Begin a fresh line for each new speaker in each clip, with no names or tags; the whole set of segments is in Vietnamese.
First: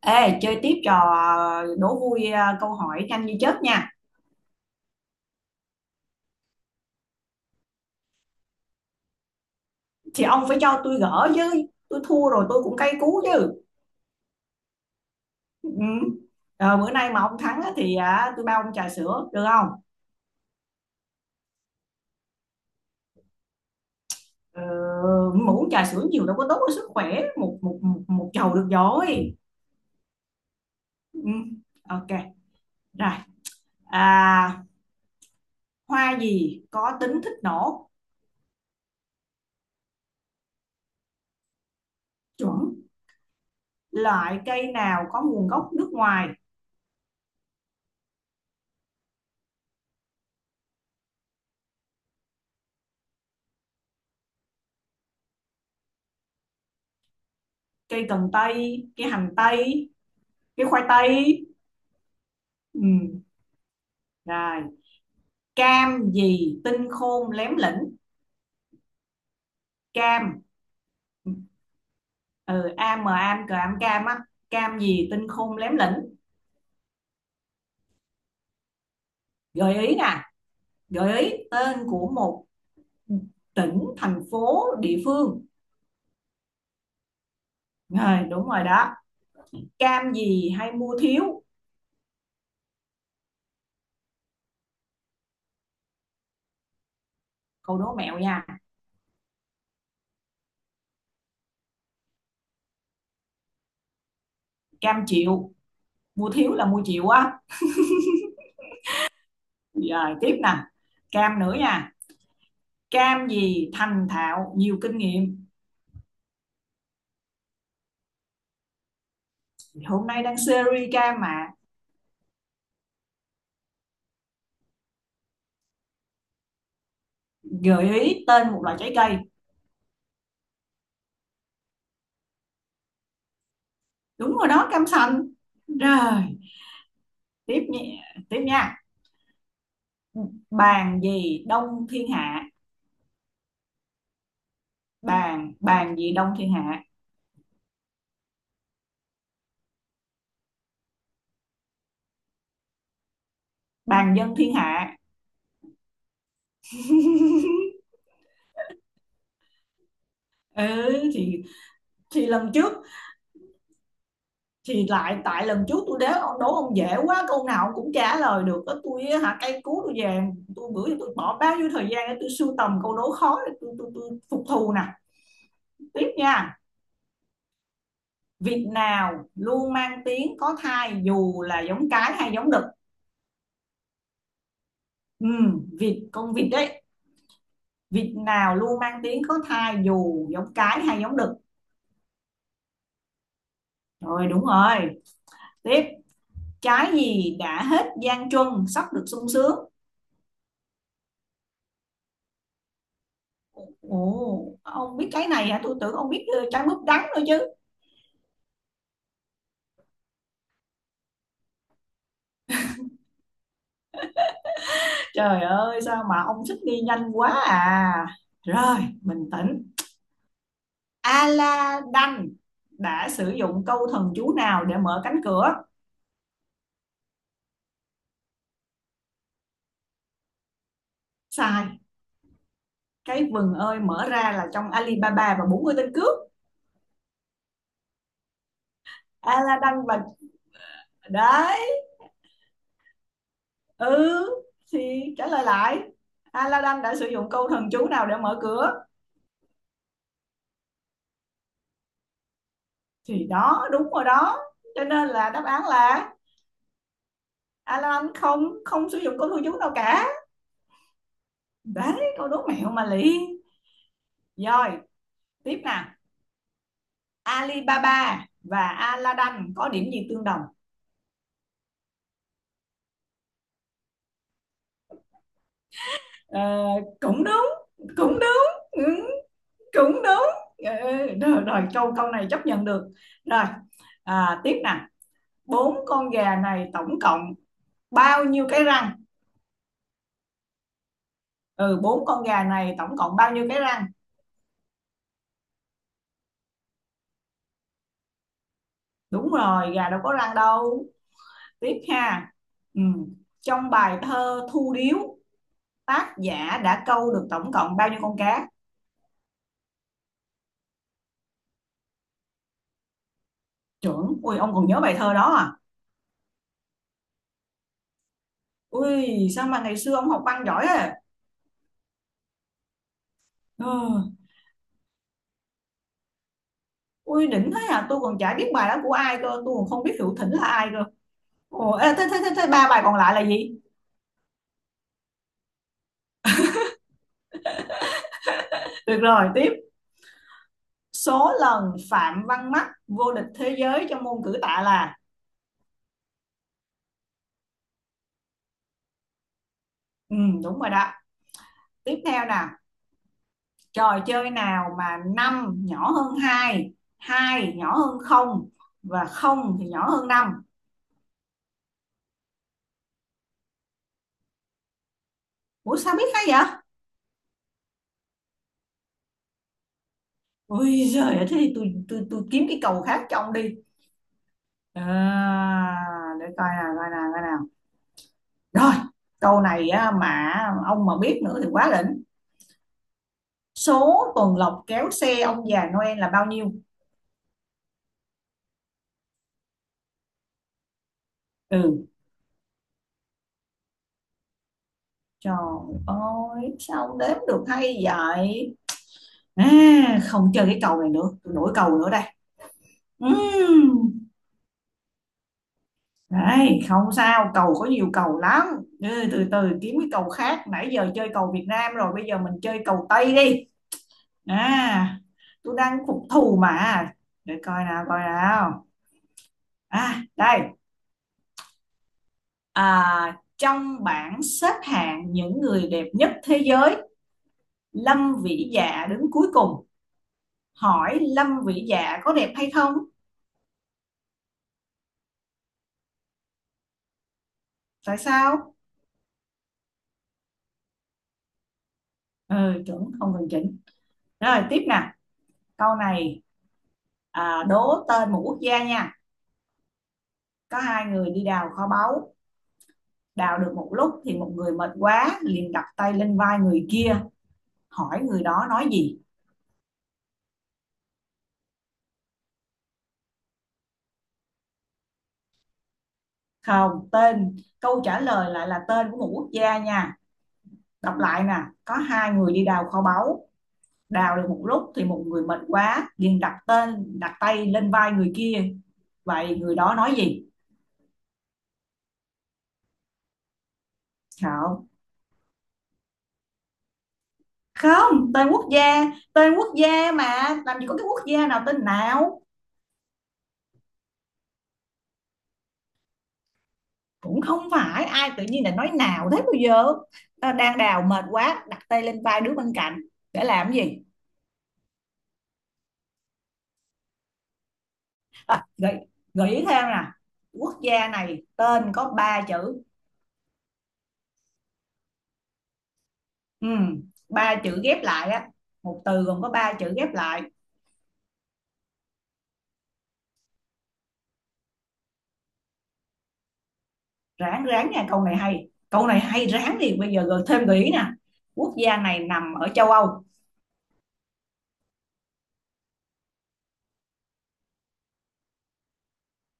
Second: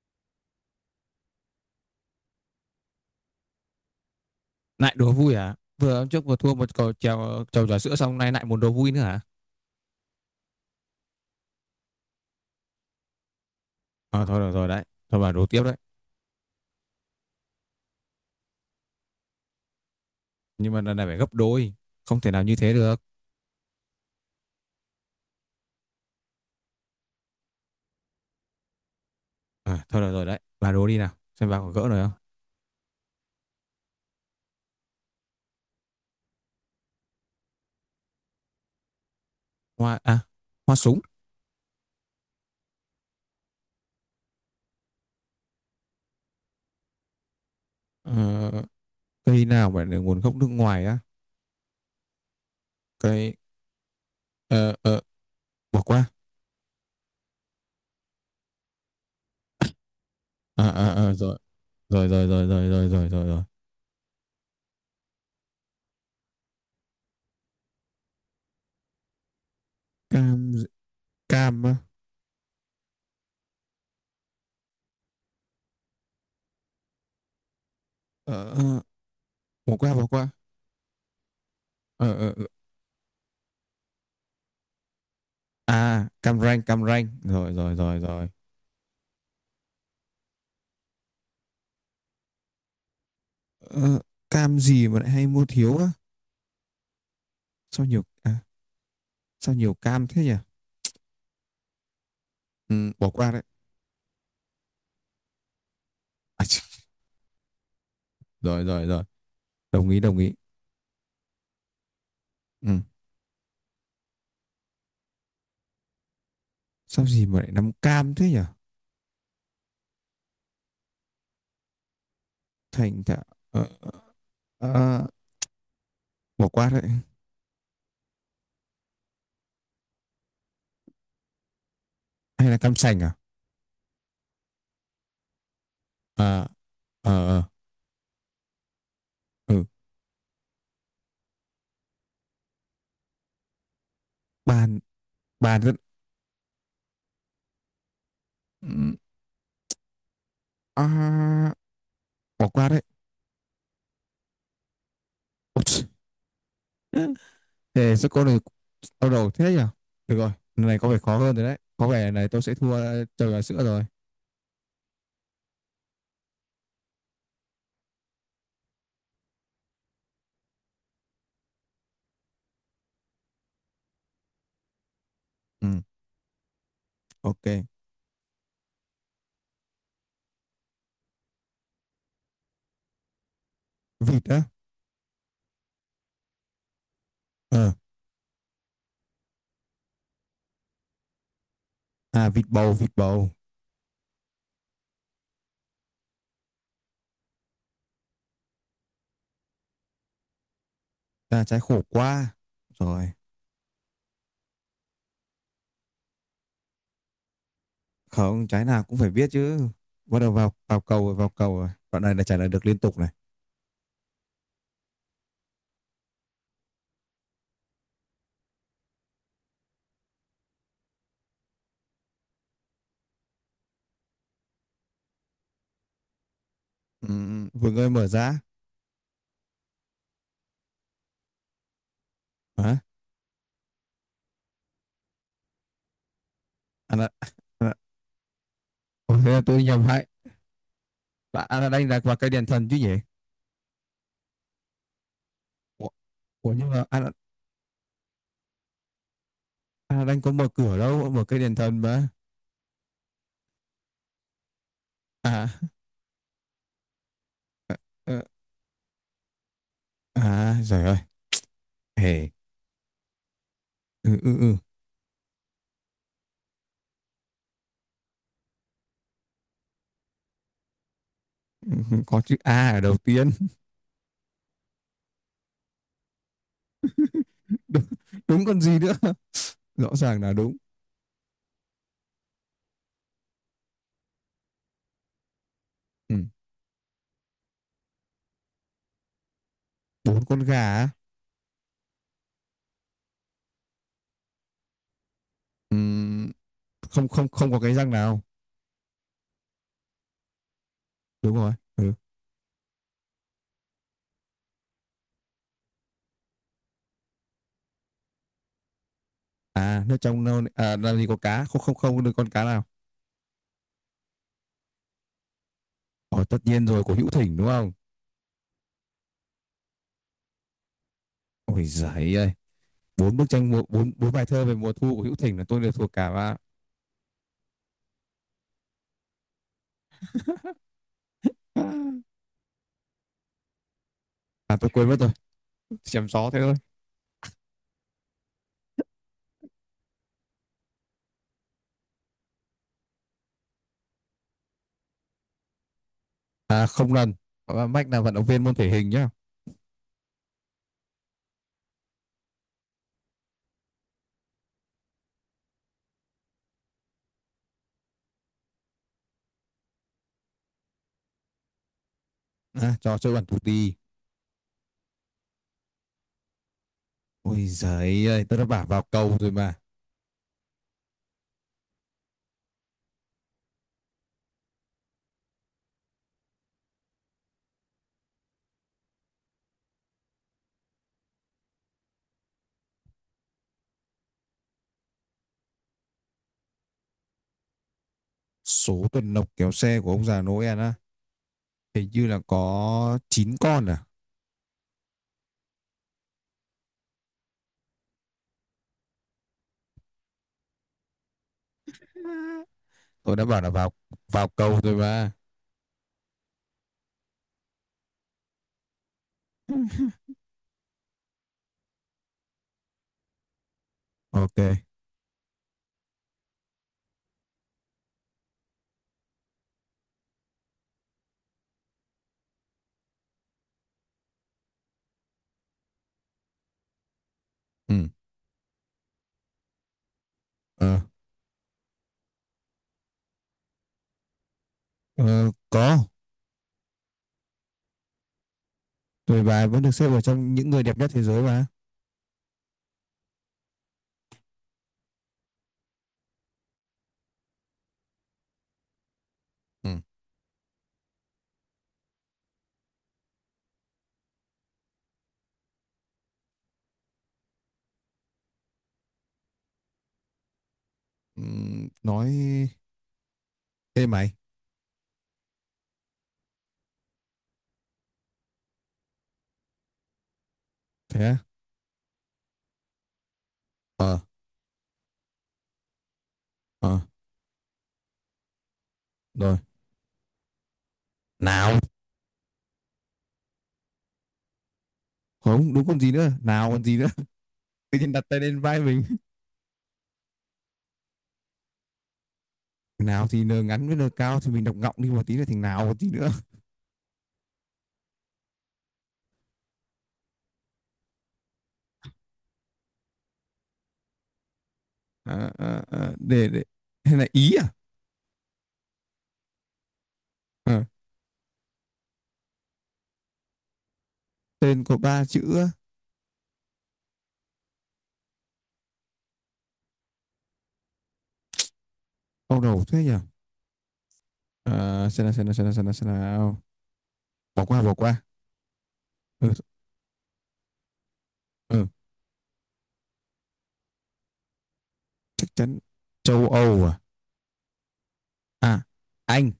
Ê, chơi tiếp trò đố vui à, câu hỏi nhanh như chớp nha.
Lại đố vui à? Vừa hôm trước vừa thua một cầu trèo trầu trà sữa xong nay lại muốn đố vui nữa hả?
Thì ông phải cho tôi gỡ chứ. Tôi thua rồi tôi cũng cay cú chứ.
À, thôi được rồi đấy. Thôi bà đố tiếp
Ừ.
đấy.
Ờ, bữa nay mà ông thắng á, thì tôi bao ông trà sữa, được không?
Nhưng mà lần này phải gấp đôi. Không thể nào như thế được.
Ờ, mà uống trà sữa nhiều đâu có tốt cho sức khỏe. Một chầu được rồi.
À, thôi được rồi đấy, bà đố đi nào.
Ừ.
Xem bà có gỡ rồi
Ok,
không.
rồi. À, hoa gì có tính thích nổ?
Hoa à? Hoa súng.
Chuẩn. Loại cây nào có nguồn gốc nước ngoài?
Ờ, Cây nào mà được nguồn gốc nước ngoài á? Cây. ờ ờ Bỏ qua.
Cây cần tây, cây hành tây, cây
À,
khoai
à, à, Rồi,
tây.
rồi, rồi, rồi, rồi,
Ừ.
rồi, rồi, rồi, rồi.
Rồi. Cam gì tinh khôn lém lĩnh?
Cam.
Cam.
Cam á.
Ừ, am mà am cờ am cam á. Cam gì tinh khôn lém lĩnh?
Ờ, ờ. Bỏ
Gợi
qua,
ý
bỏ
nè,
qua.
gợi ý tên
Ờ,
của
ờ, ờ.
một tỉnh thành phố địa phương.
À, Cam Ranh, Cam Ranh, rồi, rồi, rồi,
Rồi,
rồi.
đúng rồi đó. Cam gì hay mua thiếu?
Ờ, cam gì mà lại hay mua thiếu á?
Câu
Sao
đố
nhiều
mẹo
à,
nha.
sao nhiều cam thế nhỉ? Ừ, bỏ qua đấy.
Cam chịu. Mua
À,
thiếu
chì,
là mua chịu á.
rồi, rồi, rồi. Đồng ý,
Rồi,
đồng ý.
tiếp nè, cam nữa nha.
Ừ.
Cam gì thành thạo nhiều kinh nghiệm?
Sao gì mà lại nắm cam thế nhỉ?
Hôm nay đang series cam mà.
Thành thạo. Ờ, ờ, ờ, bỏ qua đấy.
Gợi ý tên một loại trái cây.
Hay là cam sành à?
Đúng rồi đó, cam sành. Rồi,
À, ờ, ờ.
tiếp nhé, tiếp nha.
Ừ.
Bàn gì đông thiên hạ?
Bàn.
bàn
Bàn rất.
bàn gì đông thiên hạ?
Ừ, à, bỏ qua đấy.
Bàn dân thiên hạ.
Ôi, chì. Thế sao con này, đau đầu thế nhỉ? Được rồi,
Ừ
lần này có vẻ khó hơn
thì
rồi đấy, có vẻ lần
thì
này tôi
lần
sẽ
trước,
thua. Ờ, trời, gà sữa rồi.
thì lại tại lần trước tôi đố ông dễ quá, câu nào ông cũng trả lời được đó, tôi á, hả, cây cú tôi về. Tôi bữa giờ tôi bỏ bao nhiêu thời gian để tôi sưu tầm câu đố khó để tôi phục thù nè.
Ừ,
Tiếp nha.
ok.
Việc nào luôn mang tiếng có thai dù là giống cái hay giống đực?
Vịt á.
Ừ, vịt, con vịt đấy.
Ờ.
Vịt nào luôn mang tiếng có thai dù giống cái hay giống đực?
À, vịt bầu, vịt bầu.
Rồi, đúng rồi. Tiếp. Trái gì đã hết gian truân sắp được sung sướng?
À, trái khổ qua. Rồi,
Ồ, ông biết cái này hả, tôi tưởng ông biết. Ờ, trái mướp đắng nữa chứ.
không, trái nào cũng phải biết chứ. Bắt đầu vào vào cầu rồi, vào cầu rồi. Đoạn này là trả lời được liên tục này.
Trời ơi sao mà ông thích đi nhanh quá à. Rồi, bình tĩnh. Aladdin đã sử dụng câu thần chú nào để mở cánh cửa?
Ừ, Vương ơi mở ra.
Sai.
Hả?
Cái vừng ơi mở ra là trong Alibaba và 40 tên cướp.
À, là, à, là, Ủa, thế là tôi nhầm
Aladdin
hại.
và,
Anh
đấy.
Aladdin là vào cây đèn thần chứ nhỉ?
Ừ, thì trả lời lại.
Ủa, Ủa nhưng
Aladdin
mà
đã sử dụng câu thần chú nào để mở cửa?
Aladdin có mở cửa đâu, mở cây đèn thần mà.
Thì đó đúng rồi đó, cho nên là đáp
À,
án là Aladdin
ờ,
không không sử dụng câu thần chú nào cả.
à, trời ơi.
Đấy, câu
Hề.
đố mẹo mà lị.
Ừ, ừ, ừ.
Rồi, tiếp nè. Alibaba và Aladdin có điểm gì tương đồng?
Ừ, có chữ A ở đầu tiên.
Ờ, cũng đúng.
Đúng,
Cũng
đúng
đúng.
còn gì
Ừ,
nữa. Rõ
cũng
ràng
đúng.
là đúng.
Ừ, rồi, rồi câu câu này chấp nhận được. Rồi, à, tiếp nè. Bốn con
Ừ.
gà này tổng cộng bao nhiêu cái răng?
Bốn con gà á.
Ừ, bốn con gà này tổng cộng bao nhiêu cái răng?
Ừm, không không không có cái răng nào.
Đúng rồi, gà đâu có răng đâu.
Đúng rồi.
Tiếp
Ừ.
ha. Ừ. Trong bài thơ Thu Điếu, tác giả đã câu được tổng cộng bao nhiêu con cá?
À, nước trong nâu à, làm gì có cá, không không không được con cá nào.
Trưởng ui, ông còn nhớ bài thơ đó à?
Ồ, tất nhiên rồi, của Hữu Thỉnh đúng không?
Ui, sao mà ngày xưa ông học văn giỏi à?
Ôi giời ơi. Bốn bức tranh mùa,
Ừ.
bốn bốn bài thơ về mùa thu của Hữu Thỉnh là tôi đều thuộc cả và
Ui, đỉnh thế à, tôi còn chả biết bài đó của ai cơ, tôi còn không biết Hữu Thỉnh là ai cơ. Ồ, thế ba bài còn lại là gì?
à tôi quên mất rồi. Chém gió thế thôi.
Được rồi, tiếp. Số lần Phạm Văn Mắc vô địch thế giới trong môn cử tạ là?
À không lần. Và Mách là vận động viên môn thể hình nhá.
Ừ, đúng rồi đó. Tiếp theo nè, trò chơi nào mà 5 nhỏ hơn hai, 2 nhỏ hơn không, và không thì nhỏ hơn 5.
À, trò chơi bản tù tì.
Ủa sao biết hay vậy?
Ôi giời ơi, tôi đã bảo vào cầu rồi mà.
Ui giời ơi, thế thì tôi kiếm cái câu khác cho ông đi. À, để coi nào. Rồi, câu này á, mà ông mà biết nữa thì quá đỉnh. Số tuần lộc kéo xe ông già Noel là bao nhiêu?
Số tuần lộc kéo xe của ông già Noel á,
Ừ,
hình như là có 9 con.
trời ơi, sao đếm được hay vậy? À, không chơi cái cầu này nữa, tôi đổi cầu nữa đây.
À? Tôi đã bảo là vào
Ừm.
vào cầu rồi bà.
Đấy, không sao, cầu có nhiều cầu lắm. Ừ, từ từ kiếm cái cầu khác. Nãy giờ chơi cầu Việt Nam rồi, bây giờ mình chơi cầu Tây đi.
Ok.
À, tôi đang phục thù mà. Để coi nào. À, đây. À, trong bảng xếp hạng những người đẹp nhất thế giới,
Ừ.
Lâm Vĩ Dạ đứng cuối cùng.
Ờ.
Hỏi Lâm Vĩ Dạ có đẹp hay không?
Ờ, có.
Tại sao?
Tuổi bà vẫn được xếp vào trong những người đẹp nhất thế giới mà.
Ừ, chuẩn không cần chỉnh. Rồi, tiếp nè. Câu này đố tên một quốc gia nha.
Ừ.
Có hai người đi đào kho báu, đào được một lúc thì một người mệt quá liền đặt tay lên vai người kia, hỏi người đó nói gì?
Ừ, nói ê mày.
Không, tên câu trả lời lại là tên của một quốc gia nha. Đọc
Thế á?
lại nè, có hai người đi đào kho báu,
Ờ.
đào được một lúc thì một người mệt quá liền
Ờ.
đặt tay lên vai người kia. Vậy
Rồi.
người đó nói gì?
Nào.
Không.
Không đúng còn gì nữa, nào còn gì nữa. Tự nhiên đặt
Không,
tay lên vai mình.
tên quốc gia mà làm gì có cái quốc gia nào tên nào?
Nào thì n ngắn với n cao thì mình đọc ngọng đi một tí nữa thì nào còn gì nữa.
Cũng không phải, ai tự nhiên là nói nào thế bây giờ, ta đang đào mệt quá đặt tay lên vai đứa bên cạnh để làm gì?
À, à, à, để hay là ý à.
À, gợi ý thêm nè. Quốc
Ờ,
gia này tên có ba chữ.
tên có ba chữ.
Ừ, ba chữ ghép lại á, một từ gồm có ba chữ ghép lại.
Ông đầu thế nhỉ? À, xem nào, xem nào, xem nào, xem nào, xem nào.
ráng
Bỏ qua,
ráng
bỏ
nha, câu
qua.
này hay, câu này hay,
Ừ,
ráng đi, bây giờ gợi thêm gợi ý nè. Quốc
ừ,
gia này nằm ở châu Âu.
chắc chắn. Châu Âu à? À, Anh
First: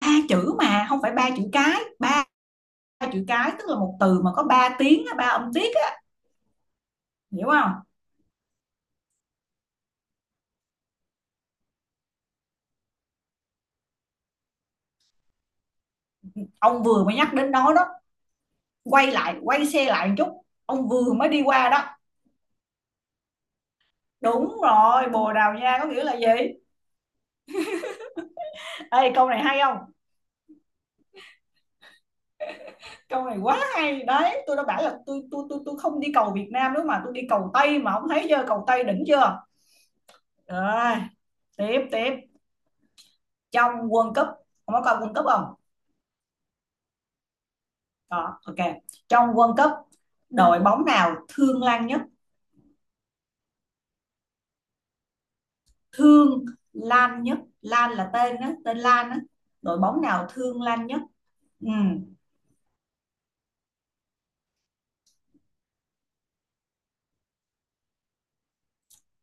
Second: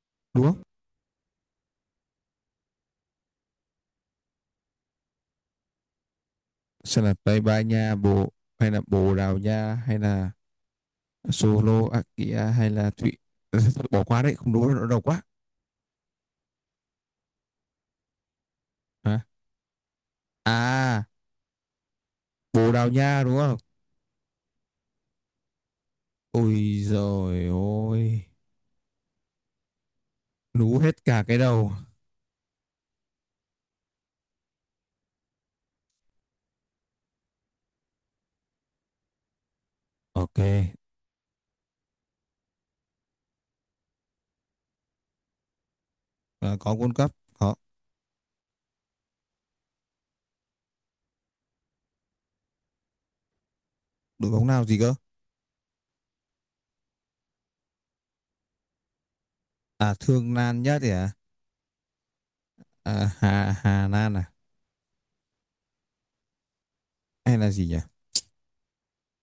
Ba
đúng
chữ
không?
mà không phải ba chữ cái, ba chữ cái tức là một từ mà có ba tiếng ba âm tiết á,
Sẽ là Tây
hiểu
Ban
không?
Nha, hay là Bồ Đào Nha, hay là Slovakia, hay là bỏ qua đấy. Không đúng, nó đầu quá.
Ông vừa mới nhắc đến nó đó, quay
Hả?
lại quay xe lại một chút, ông
À,
vừa mới đi qua đó.
Bồ Đào Nha đúng không?
Đúng rồi, Bồ Đào Nha có nghĩa là gì.
Ôi rồi, ôi
Ê, câu này hay không?
lú hết cả cái đầu.
Câu này quá hay đấy. Tôi đã bảo là tôi không đi cầu Việt Nam nữa mà tôi đi cầu Tây mà, ông thấy chưa, cầu Tây đỉnh chưa.
Ok.
Rồi, tiếp tiếp. Trong World Cup, ông có coi World Cup không?
À, có World Cup, có.
Đó ok. Trong World Cup, đội bóng nào thương Lan nhất?
Đội bóng nào gì cơ?
Thương Lan nhất, Lan là tên đó, tên Lan đó. Đội
À,
bóng nào
Thương Lan
thương
nhất
Lan
thì
nhất?
à,
Ừ.
à, Hà Hà Lan à? Hay là gì nhỉ?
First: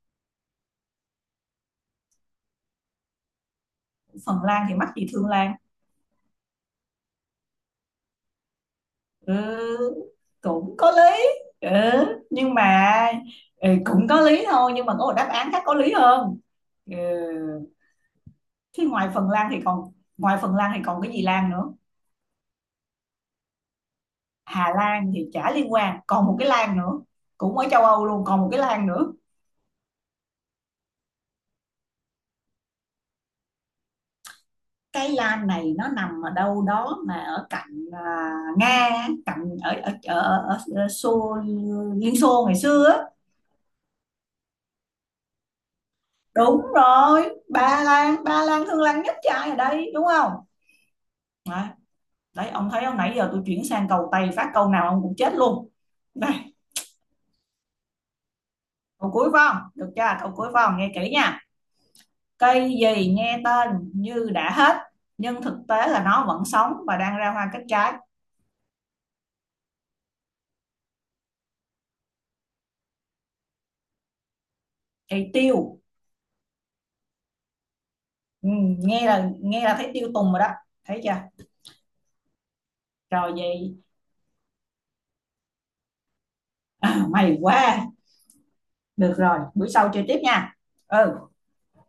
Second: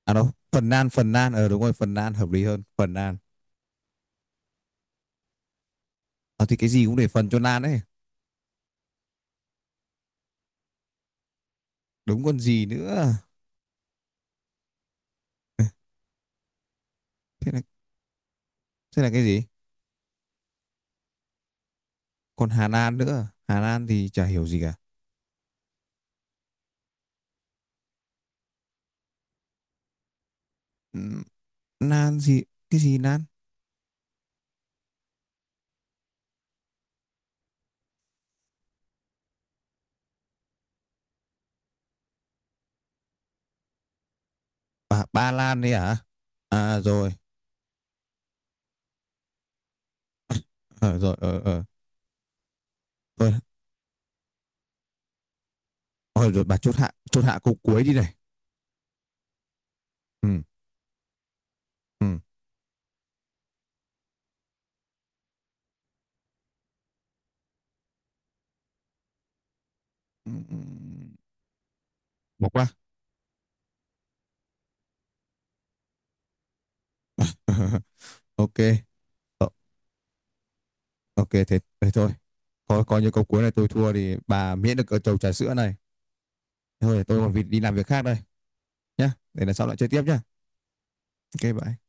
À đâu, Phần Lan, Phần Lan, đúng rồi Phần Lan hợp lý hơn, Phần Lan.
Phần Lan thì mắc gì thương Lan.
Ờ thì cái gì cũng để phần cho Lan ấy.
Ừ, cũng có lý. Ừ,
Đúng còn
nhưng
gì
mà
nữa.
ừ, cũng có lý thôi nhưng mà có một đáp án khác có lý hơn. Ừ.
Thế là,
Thế
thế là
ngoài
cái
Phần
gì?
Lan thì còn, ngoài Phần Lan thì còn cái gì Lan nữa?
Còn Hà Lan nữa. Hà Lan thì chả hiểu gì cả.
Hà Lan thì chả liên quan, còn một cái Lan nữa, cũng ở châu Âu luôn, còn một cái Lan nữa.
Ừ, Lan gì? Cái gì Lan?
Cái Lan này nó nằm ở đâu đó mà ở cạnh à, Nga, cạnh ở Xô, Liên Xô ngày xưa á.
À, Ba Lan đấy à?
Đúng
À rồi.
rồi, Ba Lan, Ba Lan thương Lan nhất trai ở đây đúng không.
Ờ rồi. Ờ, ờ.
Đấy, ông thấy không, nãy giờ
Thôi.
tôi chuyển sang cầu Tây phát câu nào ông cũng chết luôn.
Ờ rồi,
Đây,
bà chốt hạ. Chốt hạ câu cuối đi này.
câu cuối phải không, được chưa, câu
Ừ.
cuối phải không, nghe kỹ nha.
Ừ.
Cây gì nghe tên như đã hết nhưng thực tế là nó vẫn sống và đang ra hoa kết trái?
Ừ, ừ. Bỏ qua.
Cây tiêu. Ừ,
Ok.
nghe là
Ờ,
nghe là thấy tiêu tùng rồi đó. Thấy chưa?
ok, thế thôi. Coi coi như câu
Rồi
cuối này tôi
vậy.
thua thì bà miễn được ở chầu trà sữa này. Thôi,
À,
tôi còn
mày
việc đi làm việc
quá.
khác đây. Nhá.
Được rồi,
Để lần sau
bữa
lại chơi
sau
tiếp
chơi
nhá.
tiếp nha. Ừ
Ok bye.